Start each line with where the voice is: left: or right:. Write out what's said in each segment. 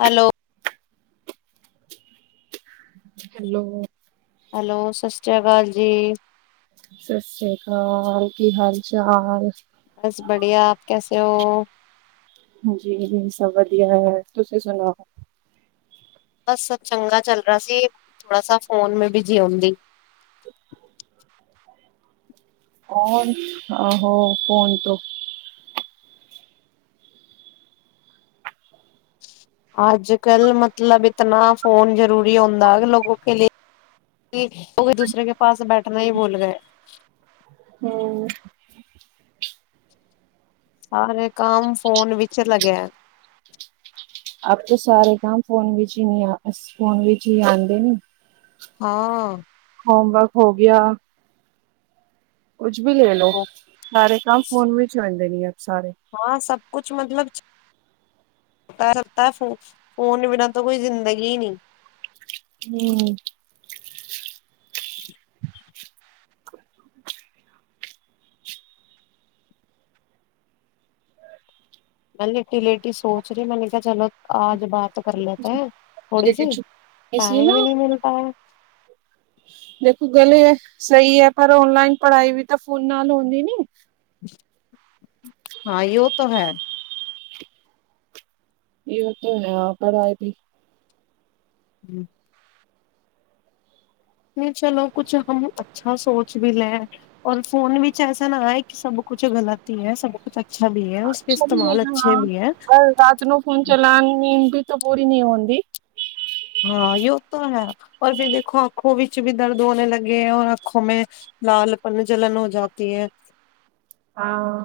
left: Hello.
right: Hello.
left: Hello, Sat Sri ਅਕਾਲ ਜੀ।
right: ਸਤਿ ਸ੍ਰੀ ਅਕਾਲ, ਕੀ ਹਾਲ ਚਾਲ?
left: ਬਸ ਬੜੀਆ, ਆਪ ਕੈਸੇ ਹੋ?
right: ਹਾਂਜੀ ਹਾਂਜੀ, ਸਭ ਵਧੀਐ, ਤੁਸੀਂ ਸੁਣਾਓ?
left: ਬਸ ਸਭ ਚੰਗਾ ਚੱਲ ਰਾ ਸੀ। ਥੋੜਾ ਸ ਫੋਨ ਮ ਬਿਜ਼ੀ [unintelligible]
right: [unintelligible] ਆਹ ਹੋ ਫੋਣ ਤੋ
left: ਅੱਜ ਕੱਲ ਮਤਲਬ ਇਤਨਾ ਫੋਨ ਜ਼ਰੂਰੀ ਹੁੰਦਾ, ਲੋਕੋ ਕੇ ਲ [unintelligible] ਦੂਸਰੇ ਕੇ ਪਾਸ ਬੈਠਣਾ ਹੀ ਬੂਲ ਗਏ ਸਾਰੇ ਕੰਮ ਫੋਨ ਵਿਚ ਲਗਿਆ।
right: ਅਬ ਤਾਂ ਸਾਰੇ ਕੰਮ ਫੋਨ ਵਿੱਚ ਹੀ ਨਹੀਂ ਆ, ਫੋਨ ਵਿੱਚ ਹੀ ਆਉਂਦੇ ਨੀ।
left: ਹਾਂ
right: ਹੋਮਵਰਕ ਹੋ ਗਿਆ। ਕੁੱਝ ਵੀ ਲੈ ਲੋ, ਸਾਰੇ ਕੰਮ ਫੋਨ ਵਿੱਚ ਹੋ ਜਾਂ [unintelligible]
left: ਹਾਂ, ਸਭ ਕੁਛ ਮਤਲਬ ਪਰ ਤਾ ਫ, ਫੋਨ ਬਿਨਾਂ ਤੋਂ ਕੋਈ ਜ਼ਿੰਦਗੀ ਨਹੀਂ।
right: ਹੂੰ
left: [inaudible] ਮੈਂ ਲੇਟੀ ਲੇਟੀ ਸੋਚ ਰਹੀ, ਮੈਨੇ ਕਿਹਾ ਚਲ ਆ ਬਾਤ ਕਰ ਲੇਤੇ ਹੈਂ ਥੋੜੀ
right: ਛੇਤੀ
left: ਸੀ,
right: ਛੁੱਟੀ ਇਸ ਲਈ ਨਾ
left: ਟਾਈਮ ਹੀ ਨਹੀਂ ਮਿਲ ਪਾਇਆ
right: ਦੇਖੋ ਗਲੇ ਐ, ਸਹੀ ਹੈ ਪਰ ਓਨਲਾਈਨ ਪੜ੍ਹਾਈ ਵੀ ਤਾਂ ਫੋਨ ਨਾਲ ਹੁੰਦੀ ਨੀ,
left: ਹਾਂ, ਯੋ ਤੋ ਹੈ।
right: ਇਹ ਤੋ ਹੈ, [unintelligible] ਵੀ
left: [inaudible] ਨਹੀਂ ਚਲੋ, ਕੁਛ ਹੂੰ ਅੱਛਾ ਸੋਚ ਵੀ ਲੇਂ। ਔਰ ਫੋਨ ਵਿੱਚ ਐਸਾ ਨਾ ਆਏ, ਕਿ ਸਭ ਕੁਛ ਗ਼ਲਤ ਹੀ ਹੈ ਸਭ ਕੁਛ
right: ਅੱਛਾ [unintelligible] ਰਾਤ ਨੂੰ ਫੋਨ ਚਲਾਣ [unintelligible] ਤੋਂ ਪੂਰੀ ਨੀ ਹੁੰਦੀ।
left: ਹਾਂ ਯੋ ਤੋ ਹੈ ਪਰ ਫਿਰ ਦੇਖੋ, ਆਂਖੋ ਵਿੱਚ ਵੀ ਦਰਦ ਹੋਣੇ ਲੱਗੇ ਹੈ, ਔਰ ਆਂਖੋ ਮੈਂ ਲਾਲਪਨ ਜਲਨ ਹੋ ਜਾਤੀ ਹੈ।
right: ਹਾਂ।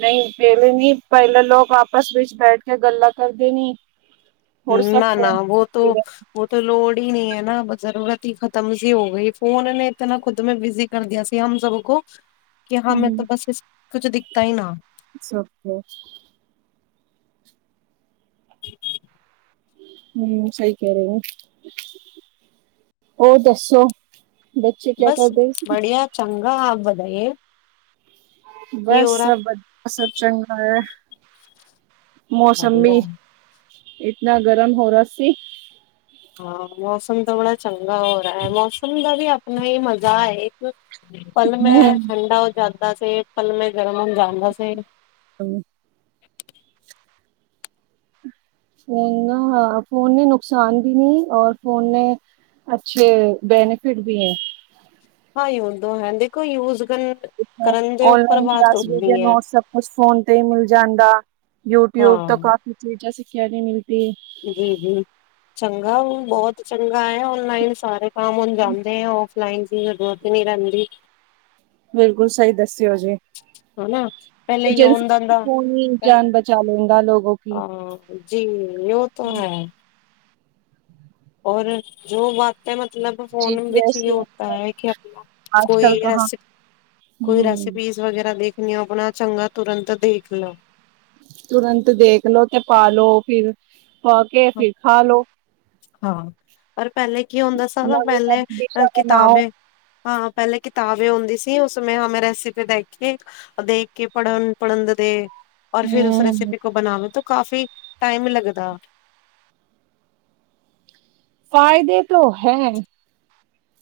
right: ਨਹੀਂ ਪੇਲੇ ਨੀ, ਪਹਿਲੇ ਲੋਕ ਆਪਸ ਵਿੱਚ ਬੈਠ ਕੇ ਗੱਲਾਂ ਕਰਦੇ ਨੇ।
left: ਨਾ-ਨਾ ਵੋ ਤੋ, ਵੋ ਤੋ ਲੋੜ, ਨਹੀਂ ਹੈ, ਨਾ ਵੀ ਜ਼ਰੂਰਤ ਹੀ ਖਤਮ ਸੀ, ਹੋ ਗਈ ਫੋਨ ਨੇ ਇਤ ਨਾ ਖੁਦ ਮੈ ਬਿਜੀ ਕਰਦੀਆ ਸੀ, ਹਮ ਸਭ ਕੋ ਕਿ ਹਮੈਂ ਤਾਂ ਬਸ ਇਸ ਕੁਛ ਦਿਖਤਾ ਹੀ ਨਾ
right: ਸਭਕੇ, ਹੂੰ, ਸਹੀ ਕਹਿ ਰਹੇ ਓ। ਹੋਰ ਦੱਸੋ? ਬੱਚੇ ਕਿਆ ਕਰਦੇ ਸੀ?
left: [unintelligible]
right: ਬਸ ਸਭ ਵਧੀਆ, ਸਭ ਚੰਗੈ। ਮੌਸਮ ਵੀ ਇਤਨਾ ਗਰਮ ਹੋ ਰਾ ਸੀ।
left: ਹਾਂ, ਮੌਸਮ ਤੇ ਬੜਾ ਚ [unintelligible] [unintelligible] ਹੈ, ਮੌਸਮ ਦਾ ਵੀ ਆਪ ਨਹੀਂ ਮਜ਼ਾ [unintelligible] ਪਲ ਮੈਂ ਠੰਡਾ ਹੋ ਜ਼ਾ ਦਾ ਸੀ। ਪਲ ਮੇ ਗਰਮ ਜਾਂਦਾ ਸੀ।
right: ਹੂੰ, ਫੋਨ ਨਾ, ਹਾਂ ਫ਼ੋਨ ਨੇ ਨੁਕਸਾਨ ਵੀ ਨਹੀਂ ਔਰ ਫ਼ੋਨ ਨੇ ਅੱਛੇ ਬੈਨੀਫਿਟ ਵੀ ਐ।
left: ਹਾਂ ਜੋ ਤੋ ਹੈ। ਦੇਖੋ ਯੂਜ ਕਰਨ ਕਰਨ ਦੇ ਉੱਪਰ
right: ਔਨਲਾਈਨ
left: ਬਾਤ
right: ਕਲਾਸ,
left: ਹੁੰਦੀ ਹੈ
right: ਨੋਟ ਸਭ ਕੁਛ ਫੋਨ ਤੇ ਹੀ ਮਿਲ ਜਾਂਦਾ, ਯੂਟਿਊਬ ਤੋਂ ਕਾਫੀ ਚੀਜ਼ਾਂ ਸ [unintelligible] ਮਿਲ
left: ਜੀਜੀ ਹ ਬਹੁਤ ਚੰਗਾ, ਔਨਲਾਈਨ ਸਾਰੇ ਕੰਮ ਹੁਣ ਜਾਂਦੇ ਆ ਉਹ, ਲਾਈਨ ਦੀ [unintelligible] ਨਹੀਂ ਰਹਿੰਦੀ।
right: ਬਿਲਕੁਲ ਸਹੀ ਦੱਸਿਓ ਜੀ।
left: ਹਨਾ ਪਹਿਲੇ ਯੋਨ ਦਂਦਾ ਅਹ ਜੀ ਯੋ ਤੋ ਹੈ। ਔਰ ਜੋ ਬਾਤੇਂ ਮਤ ਮਤਲਬ ਫੋਨ ਵਿੱਚ ਵੀ ਹੋਤਾ ਹੈ ਕਿ ਆਪਣਾ ਕੋਈ ਰੇਸੀਪ ਕੋਈ ਰੈਸੀਪੀਸ ਵਗੈਰਾ ਦੇਖ। ਨ ਆਪਣਾ ਚੰਗਾ ਤੁਰੰਤ ਦੇਖ ਲਓ।
right: ਤੁਰੰਤ ਦੇਖਲੋ ਤੇ ਪਾ ਲਓ ਫਿਰ
left: ਹਾਂ ਪਰ ਪਹਿਲੇ ਕੀ ਹੁੰਦਾ ਸੀ ਨਾ ਪਹਿਲੇ ਕਿਤਾਬੇ ਹਾਂ ਪਹਿਲੇ ਕਿਤਾਬੇ ਹੁੰਦੀ ਸੀ। ਦੀ ਉਸਮੇ ਹਮੇ ਰੈਸੀਪੀ ਬੈਠ ਕੇ ਦੇਖ ਕੇ ਪੜ੍ਹਨ ਪੜਂਨਦੇ ਔਰ ਫਿਰ ਉਸ ਰੈਸੀਿਪੀ ਕੋ ਬਣਾਵੋ ਤੋ ਕਾਫੀ ਟਾਈਮ ਲੱਗਦਾ।
right: ਫਾਇਦੇ ਤੋਂ ਹੈ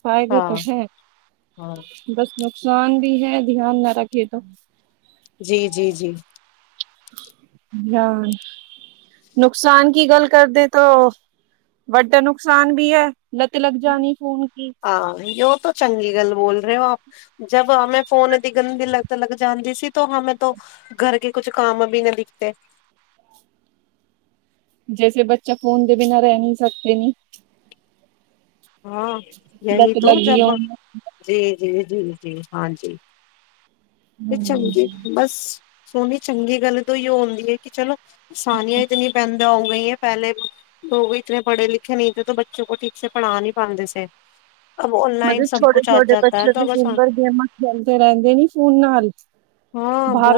right: ਫਾਇਦੇ ਤੋਂ
left: ਹਾਂ
right: ਹੈ ਬਸ ਸਾਨ ਵੀ ਹੈ ਧਿਆਨ ਨਾ ਰੱਖਿਐ ਤੌ।
left: ਜੀ - ਜੀ - ਜੀ
right: ਪਿਆਨ, ਨੁਕਸਾਨ ਕੀ ਗੱਲ ਕਰਦੇ ਤੋ ਵੱਡਾ ਨੁਕਸਾਨ ਵੀ ਹੈ। ਲੱਤ ਲੱਗ ਜਾਣੀ ਫੋਨ ਕੀ।
left: ਹਾਂ ਯੋ ਤਾਂ ਚੰਗੀ ਗੱਲ ਬੋਲ ਰਹੇ ਹੋ ਆਪ। ਜਬ ਹਮੈਂ ਫੋਨ ਦੀਕ ਗੰਦੀ ਲੱਤ ਲਗ ਜਾਂਦੀ ਸੀ ਤੋ ਹਮੇ ਤੋ ਘਰ ਕੇ ਕੁਛ ਕੰਮ ਭੀ ਨਾ ਦਿਖਤੇ।
right: ਜੈਸੇ ਬੱਚਾ ਫੋਨ ਦੇ ਬਿਨਾਂ ਰਹਿ ਨਹੀਂ ਸਕਦੇ ਨੀ।
left: ਹਾਂ ਯਹੀ ਤੋਂ ਜਬ ਜੇ। ਜੀ- ਜੀ - ਜੀ ਹਾਂਜੀ। ਇਹ ਚੰਗੇ ਬਸ। ਸੋਹਨੀ ਚੰਗੀ ਗੱਲ ਤੋਂ ਹੀ ਆਉਂਦੀ ਹੈ ਕਿ ਚਲੋ ਸਾਨੀਆਂ ਇਤਨੀੀਆਂ ਪੈਂਦਾ ਹੋ ਗਈਆਂ ਪਹਿਲੇ ਲੋਕ ਇਤੇਨੇ ਪੜ੍ਹੇ ਲਿਖੇ ਨਹੀਂਥੇ ਤੋ ਬੱਚੇ ਕੋ ਠੀਕ ਸ ਪੜ੍ਹਾ ਨਹੀਂ ਪਾਉਂਦੇ ਸੀ
right: ਮਤਲਬ ਛੋਟੇ ਛੋਟੇ ਬੱਚੇ ਵੀ ਦਿਨ ਭਰ ਗੇਮਾਂ ਖੇਲਦੇ ਰਹਿੰਦੇ ਨ ਫ ਬਾਹਰ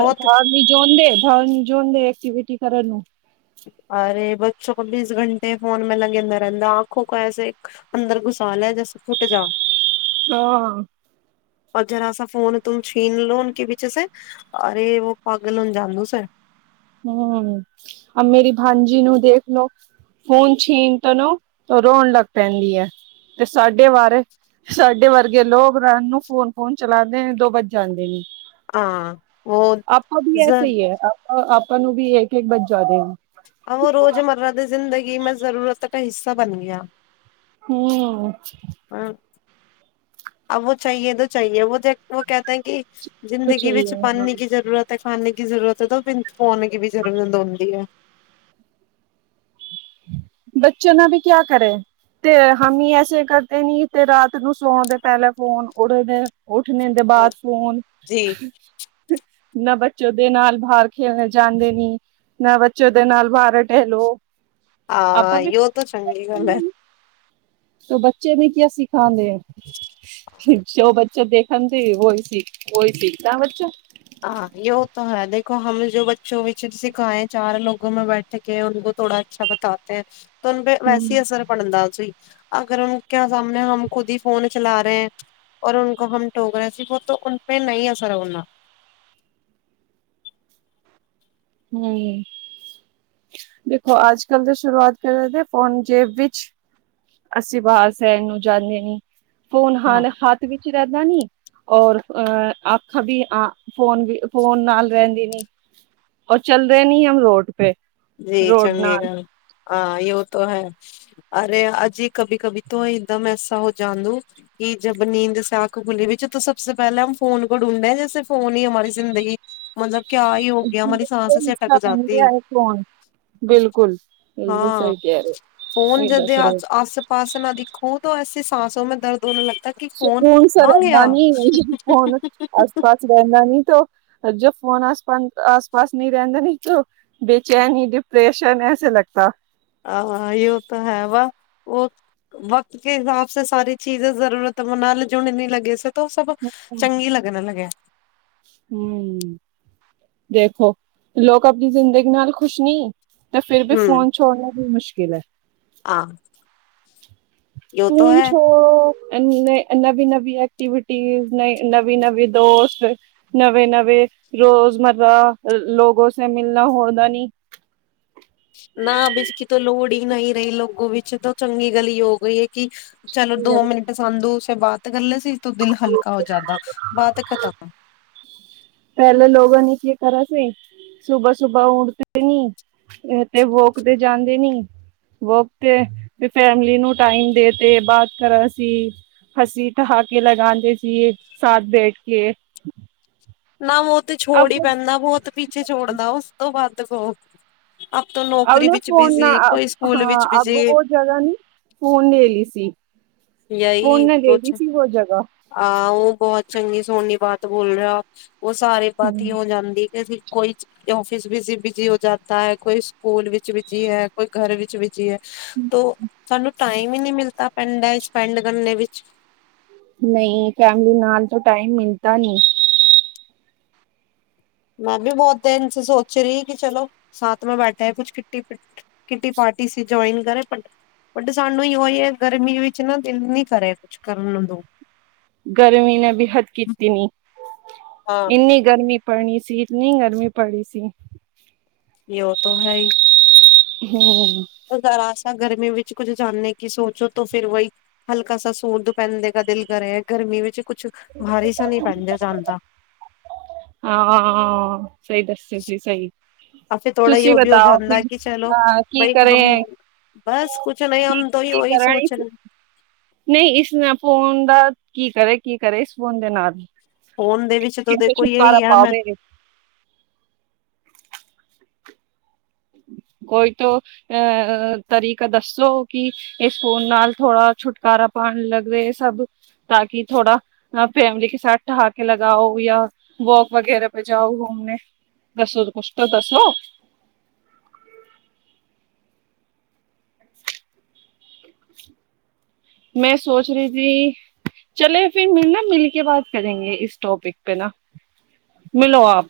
right: ਨੀ ਜੋਂਦੇ ਬਾਹਰ ਨਿ ਜੋਂਦੇ ਐਕਵਿਟੀ ਕਰਨ ਨੂੰ।
left: ਅਰੇ ਬੱਚੋ ਕ ਬੀਸ ਘੰਟੇ ਫੋਨੈਂ ਮੇਂ ਲਗਂਦਾ ਰਹਿੰਦਾ ਆਂਖੋ ਕੋ ਐਸੇ ਅੰਦਰ ਘੁਸਾਲ ਹੈ ਜੈਸੇ ਫੁੱਟ ਜਾ।
right: ਹਾਂ!
left: ਔਰ ਜਰਾਸਾ ਫੋਨ ਤਮ ਛੀਨ ਲੋ ਊਨ ਕੇ ਪਿੱਛੇ ਸੇ ਅਰੇ ਵ ਪਾਗਲ ਹ ਜਾਣ ਦੋ ਸੇ।
right: ਹਮ ਮੇਰੀ ਭਾਂਜੀ ਨੂੰ ਦੇਖ ਲੋ ਫੋਨ ਛੀਣ ਤ ਨੂੰ ਰੋਣ ਲੱਗ ਪੈਂਦੀ ਹੈ ਤੇ ਸਾਡੇ ਵ ਸਾਡੇ ਵਰਗੇ ਲੋਕ ਰਣ ਨੂੰ ਫੋਨ ਫੋਨ ਚਲਾਉਦੇ ਨੇ ਦੋ ਵੱਜ ਜਾਂਦੇ ਨੇ। ਆਪ ਕ ਵੀ ਐਸੇ ਹੀ ਹੈ ਆਪ ਆਪ ਤੁਹਾਨੂੰ ਵੀ ਇੱਕਕ ਬੱ ਜਾਦੇ ਆ-
left: ਮੈਂ ਜ਼ਰੂਰਤ ਦਾਾ ਹਿੱਸਾ ਬਣ ਗਿਆ
right: ਹਮ
left: ਹਾਂ ਆ ਉਹੋ ਚਾਹੀਏ ਦ ਚਾਹੀਏ ਵੋ ਕਹਿਤੇ ਹੈ ਕਿ ਜ਼ਿੰਦਗੀ ਵਿੱਚ ਪਾਨਨੀ ਕੀ ਜ਼ਰੂਰਤ ਹੈ ਖਾਣੇਨ ਕੀ ਜ਼ਰੂਰਤ ਹੈ ਤਾਂ ਫਿਰ [unintelligible] ਦੀ ਵੀ ਜ਼ਰੂਰਤ ਹੁੰਦੀ ਐ।
right: ਬੱਚੇ ਨਾਲ ਵੀ ਕਿਆ ਕਰੇ ਤੇ ਹੀ ਐਸੇ ਕਰਦੇ ਨੀ ਤੇ ਰਾਤ ਨੂੰ ਸੌਣ ਦੇ ਪਹਿਲੇ ਫੋਨ ਉੜਦੇ ਉੱਠਣ ਦੇ ਬਾਾਹਦ ਫੋਨ ਨਾ ਬ ਬੱਚੇ ਦੇ ਨਾਲ ਬਾਹਰ ਖੇਲਨ ਜਾਂਦੇ ਨੀ ਨਾ ਬੱਚੇ ਦੇ ਨਾਲ ਬਾਹਰ ਟੇਹਲੋ।
left: ਆਂ, ਯੋ ਤੋ ਚੰਗੀ ਗੱਲ ਐ।
right: ਬੱਚੇ ਨੇ ਕਿਆ ਸਿ ਹਾਂਜੀ-ਹਾਂਜੀ, ਜੋ ਬੱਚ ਜੋ ਦੇਖਗੇਨ ਤੇ ਔਹੀ ਸੀਖ ਔਹੀ ਸੀਖਤਾ ਬੱਚਾ।
left: ਹਾਂ ਯੋੋ ਹੈ ਤਾਂ ਹੈ ਦੇਖੋ ਹਮ ਜੋ ਬੱਚੋ ਵਿੱਚ ਸਿਖਾਏ ਚਾਰ ਲੋਕੋ ਮੈਂ ਬੈਠ ਕੇ ਉਹ ਥੋੜਾ ਅੱਛਾ ਬਤਾਤੇ ਤੁਮਪੇ ਵੈਸੇ ਅਸਰ ਪੜਂਦਾ ਸੀ। ਅਗਰ ੳਨਕੇ ਸਾਮਨੇ ਹਮ ਖੁਦ ਹੀ ਫੋਨ ਚਲਾ ਰਹੇ ਹੈਂ। ਔਰ ੳਨਕੋੋ ਹਮ ਟੋਕਰੇ ਹੈਂ ਤੋ ੳਨਪੇ ਨਈ ਅਸਰ ਹੋਨਾ।
right: ਹੰ, ਦੇਖੋ ਅੱਜ ਕੱਲ ਤਾਂ ਸ਼ੁਰੂਆਤ ਕਰ ਦੇ ਫੋਨ ਜੇਬ ਵਿੱਚ ਅਸੀਂ ਬਾਹਰ [unintelligible] ਨੂੰ ਜਾਂਦੇ ਨੀ। ਫੋਨ ਹਾਂ ਹੱਥ ਵਿੱਚ ਹੀ ਰੇਂਦਾ ਨੀ। ਔਰ ਅ ਅਖ ਵੀ ਆ ਫੋਨ ਵੀ ਫੋਨ ਨਾਲ ਰੇਂਦੀ ਨੀ ਔਰ ਚੱਲ ਰਹੇ ਨੀ ਹਮ ਰੋਡ ਪੇ
left: ਜੀ
right: ਰੋਡ
left: ਚੰਗੀ
right: ਨਾਲ
left: ਗੱਲ ਹਾਂ ਯੋ ਤੋ ਹੈ, ਅਰੇ ਅਜੇ ਕਭੀ-ਕਭੀ ਤੋਂ ਇੱਕਦਮ ਐਸਾ ਹੋ ਜਾਂਦੂੰ ਕਿ ਜਬ ਨੀਂਦ ਸ ਆਖ ਖੁਲੀ ਵਿੱਚ ਸਭ ਸੇ ਪੇਹਲੇ ਹਮ ਫੋਨ ਕੋ ਡੂੰਡੇ ਜੈਸੇ ਫੋਨ ਹੀ ਹਮਾਰੀ ਜ਼ਿੰਦਗੀ ਮਤਲਬ ਕਿਆ ਈ ਹੋ ਗਿਆ ਮਰੀਾ ਸਾਂਸ ਸੀ ਅਟੱਕ
right: ਬਣ ਗਿਆ
left: ਜਾਤੀ
right: ਹੈ ਫੋਨ ਬਿਲਕੁਲ-ਬਿਲਕੁਲ ਸਹੀ ਕਹ ਰਏ ਹੋ, ਸਹੀ ਦੱਸ ਰਏ ਹੋ।
left: ਤੋ ਐਸੀੇ ਸਾਂਸੋ ਮੇਂ ਦਰਦ ਹੋਨੇ ਲਗ
right: ਸਕੂਨ ਸਾ ਰਹਿੰਦਾ ਨੀ, ਫੋਨ ਆਸ ਪਾਸ ਰਹਿੰਦਾ ਨੀ ਤੋ ਜੋ ਫੋਨ ਆਸ-ਪਾਸ, ਆਸ ਪਾਸ ਨਹੀਂ ਰਹਿੰਦਾ ਨੀ ਤੋ ਬੇਚੈਨੀ ਡਿਪ੍ਰੈਸ਼ਨ ਐਸੇ ਲਗਤਾ।
left: ਹਾਂ ਯੋ ਤੋ ਹੈ ਵਾ ਉਹ ਵਕਤ ਕੇ ਹਿਸਾਬ ਸ ਸਾਰੀ ਚੀਜ਼ ਜ਼ਰੂਰਤ ਮਨਾ ਲੇ ਜੋ ਨੀ ਲਗੇ ਸੋ ਤੋਂ ਸਭ ਚੰਗੀ ਲੱਗਣ ਲਗੈ।
right: ਦੇਖੋ, ਲੋਕ ਅਪਨੀ ਜ਼ਿੰਦਗੀ ਨਾਲ ਖੁਸ਼ ਨਹੀਂ। ਤੇ ਫਿਰ ਵੀ ਫੋਨ ਛੋੜਨਾ ਵੀ ਮੁਸ਼। [unintelligible] ਹੋਨ ਚੋ ਨਏ, ਨਵੀ-ਨਵੀ ਐਕਟੀਵਿ ਟੀਜ਼ ਨਵੀਂ-ਨਵੀਂ ਦੋਸਤ, ਨਵੇਂ ਨਵੇਂ ਰੋਜ਼ਮਰਾ ਲੋਗੋ ਸੇ ਮਿਲਨਾ ਹੋਂਦਾ ਨੀ।
left: ਨਾ ਅਬ ਇਸਕੀ ਤੋ ਲੋੜ ਹੀ ਨਹੀਂ ਰਹੀ ਲੋਗੋ ਵਿੱਚ ਤਾਂ ਚੰਗੀ ਗਲੀ ਹੋ ਗਈ। ਕੀ ਚਲੋ ਦੋ ਮਿੰਟ ਸਾਂਧੂ ਬਾਤ ਕਰ ਲੇ ਸੀ ਤੋ ਦਿਲ ਹਲਕਾ ਹੋ ਜਾਂਦਾ, ਬਾਤ ਖਤਮ।
right: ਪਹਿਲੇ ਲੋਗੋ ਨੇ ਕੀ ਕਰਾ ਸੇ? ਸੁਬਾਹ ਸੁਬਾਹ ਉਠਦੇ ਨੀ ਤੇ ਵੋਕ ਤੇ ਜਾਂਦੇ ਨੀ, ਵੋਕ ਤੇ ਫੈਮਲੀ ਨੂੰ ਟਾਈਮ ਦੇ ਤੇ ਬਾਦ ਕਰਾ ਸੀ, ਹਸੀ ਠਹਾਕੇ ਲਗਾਂਦੇ ਸੀ ਸਾਥ ਬੈਠ ਕੇ।
left: ਨਾ ਉਹ ਤੇ ਛੋੜ ਹੀ
right: ਅਬ
left: ਪੈਂਦਾ, ਬਹੁਤ ਪਿੱਛੇ ਛੋੜਦਾ, ਉਸ ਤੋਂ ਬਾਅਦ। [unintelligible]
right: ਅਬ
left: ਨੌਕਰੀ
right: ਨਾ
left: ਵਿੱਚ
right: ਫੋਨ ਨਾ,
left: ਬਿਜ਼ੀ, ਕੋਈ ਸਕੂਲ
right: ਹਾਂ
left: ਵਿੱਚ
right: ਅਬ
left: ਬਿਜ਼ੀ,
right: ਵੋ ਜਗ੍ਹਾ ਨੀ ਫੋਨ ਲੇ ਲੀ ਸੀ।
left: ਯਹੀ ਕੁਛ, ਆਹ ਉਹ ਬਹੁਤ ਚੰਗੀ ਸੋਹਨੀ ਬਾਤ ਬੋਲ ਰਹੇ ਆਪ। ਉਹ ਸਾਰੇ ਪਾਤੀ ਹੋ ਜਾਂਦੀ ਕਿ ਅਸੀਂ ਕੋਈ ਆਫਿਸ ਵਿੱਚ ਬਿਜੀ ਹੋ ਜਾਤਾ ਹੈ, ਕੋਈ ਸਕੂਲ ਵਿੱਚ ਬਿਜੀ ਹੈ, ਕੋਈ ਘਰ ਵਿੱਚ ਬਿਜੀ ਹੈ। ਤੋਂ ਸਾਨੂੰ ਟਾਈਮ ਹੀ ਨਹੀਂ ਮਿਲਤਾ ਪੇਂਡਾ ਚ ਪੈਂਡ ਕਰਨੇ ਵਿੱਚ।
right: ਨਹੀਂ ਫੈਮਲੀ ਨਾਲ ਤੋ ਟਾਈਮ ਮਿਲਤਾ ਨੀ।
left: ਮੈਂ ਵੀ ਬਹੁਤ ਦਿਨ ਸੇ ਸੋਚ ਰਹੀ ਕਿ ਚਲੋ ਸਾਥ ਮੇਂ ਬੈਠੇ, ਕੁਛ ਕਿੱਟੀ ਕਿੱਟੀ ਪਾਰਟੀ ਸੀ ਜੁਆਇਨ ਕਰੇ ਬਟ ਸਾਨੂੰ ਹੀ ਉਹੀ ਹੈ ਗਰਮੀ ਵਿੱਚ ਨਾ ਦਿਲ ਨੀ ਕਰੇ ਕੁਛ ਕਰਨ ਦੋ।
right: ਗਰਮੀ ਨੇ ਬੀ ਹੱਦ ਕੀਤੀ ਨੀ,
left: ਹਾਂ
right: ਇੰਨੀ ਗਰਮੀ ਪੜਣੀ ਸੀ, ਇਤਨੀ ਗਰਮੀ ਪੜੀ ਸੀ।
left: ਯੋ ਤੋਂ ਹੈ ਹੀ।
right: ਹੂੰ।
left: ਉਹਦਾ ਰਾਸ ਤਾਂ ਗਰਮੀ ਵਿੱਚ ਕੁੱਝ ਜਾਨੇ ਕੀ ਸੋਚੋ ਤੋ ਫਿਰ ਵੋਹੀ ਹਲਕਾ ਸਾ ਸੂਟ ਪਹਿਨਨੇ ਕਾ ਦਿਲ ਕਰੇ ਹੈ ਗਰਮੀ ਵਿੱਚ। ਕੁਛ ਭਾਰੀ ਸਾ ਨੀ ਪੈਂਦਾ ਜਾਂਦਾ।
right: ਹਾਂ। ਸਹੀ ਦੱਸੇ ਸੀ ਸਹੀ
left: ਆ ਫਿਰ ਥੋੜਾ
right: ਤੁਸੀਂ
left: ਯੋ ਵੀ ਹੋ
right: ਬਤਾਓ
left: ਜਾਂਦਾ
right: ਫਿਰ
left: ਕਿ ਚਲੋ
right: ਅਹ, ਕੀ
left: ਬਾਈ ਹਮ
right: ਕਰੇ
left: ਬਸ ਕੁਛ ਨਹੀਂ
right: ਕੀ
left: ਹਮ ਤੋਂ ਹੀ
right: ਕੀ
left: ਔਹੀ
right: ਕਰਾਂ
left: ਸੋਚ
right: ਇਸ
left: ਰਹੇ
right: ਨਹੀਂ ਇਸਮੇ ਫੋਨ ਦਾ ਕੀ ਕਰੇ ਕੀ ਕਰੇ ਇਸ ਫੋਨ ਦੇ ਨਾਲ?
left: ਫੋਨ ਦੇ ਵਿੱਚ ਤਾਂ
right: ਕਿਵੇਂ
left: ਦੇਖੋ
right: ਛੁਟਕਾਰਾ
left: ਯੇਹੀ ਐ ਮੈਂ
right: ਪਾਵੇ ਕੋਈ ਤੋਂ ਅਹ ਤਰੀਕਾ ਦੱਸੋ ਕਿ ਇਸ ਫੋਨ ਨਾਲ ਥੋੜਾ ਛੁਟਕਾਰਾ ਪਾਣ ਲੱਗ ਰਿ ਸਭ ਤਾਂ ਕਿ ਥੋੜਾ ਫੈਮਲੀ ਕੇ ਸਾਥ ਠਹਾਕੇ ਲਗਾਓ ਯਾਂ ਵੋਕ ਵਗੈਰਾ ਪੈ ਜਾਓ ਘੁੰਮਣੇ ਦੱਸੋ ਕੁਛ ਤਾਂ ਦੱਸੋ ਮੈਂ ਸੋਚ ਰਈ ਸੀ ਚਲੇ ਫਿਰ ਮ ਨਾ ਮਿਲ ਕੇ ਬਾਤ ਕਰੇਗੇ ਇਸ ਟੋਪਿਕ ਪੇ ਨਾ ਮਿਲੋ ਆਪ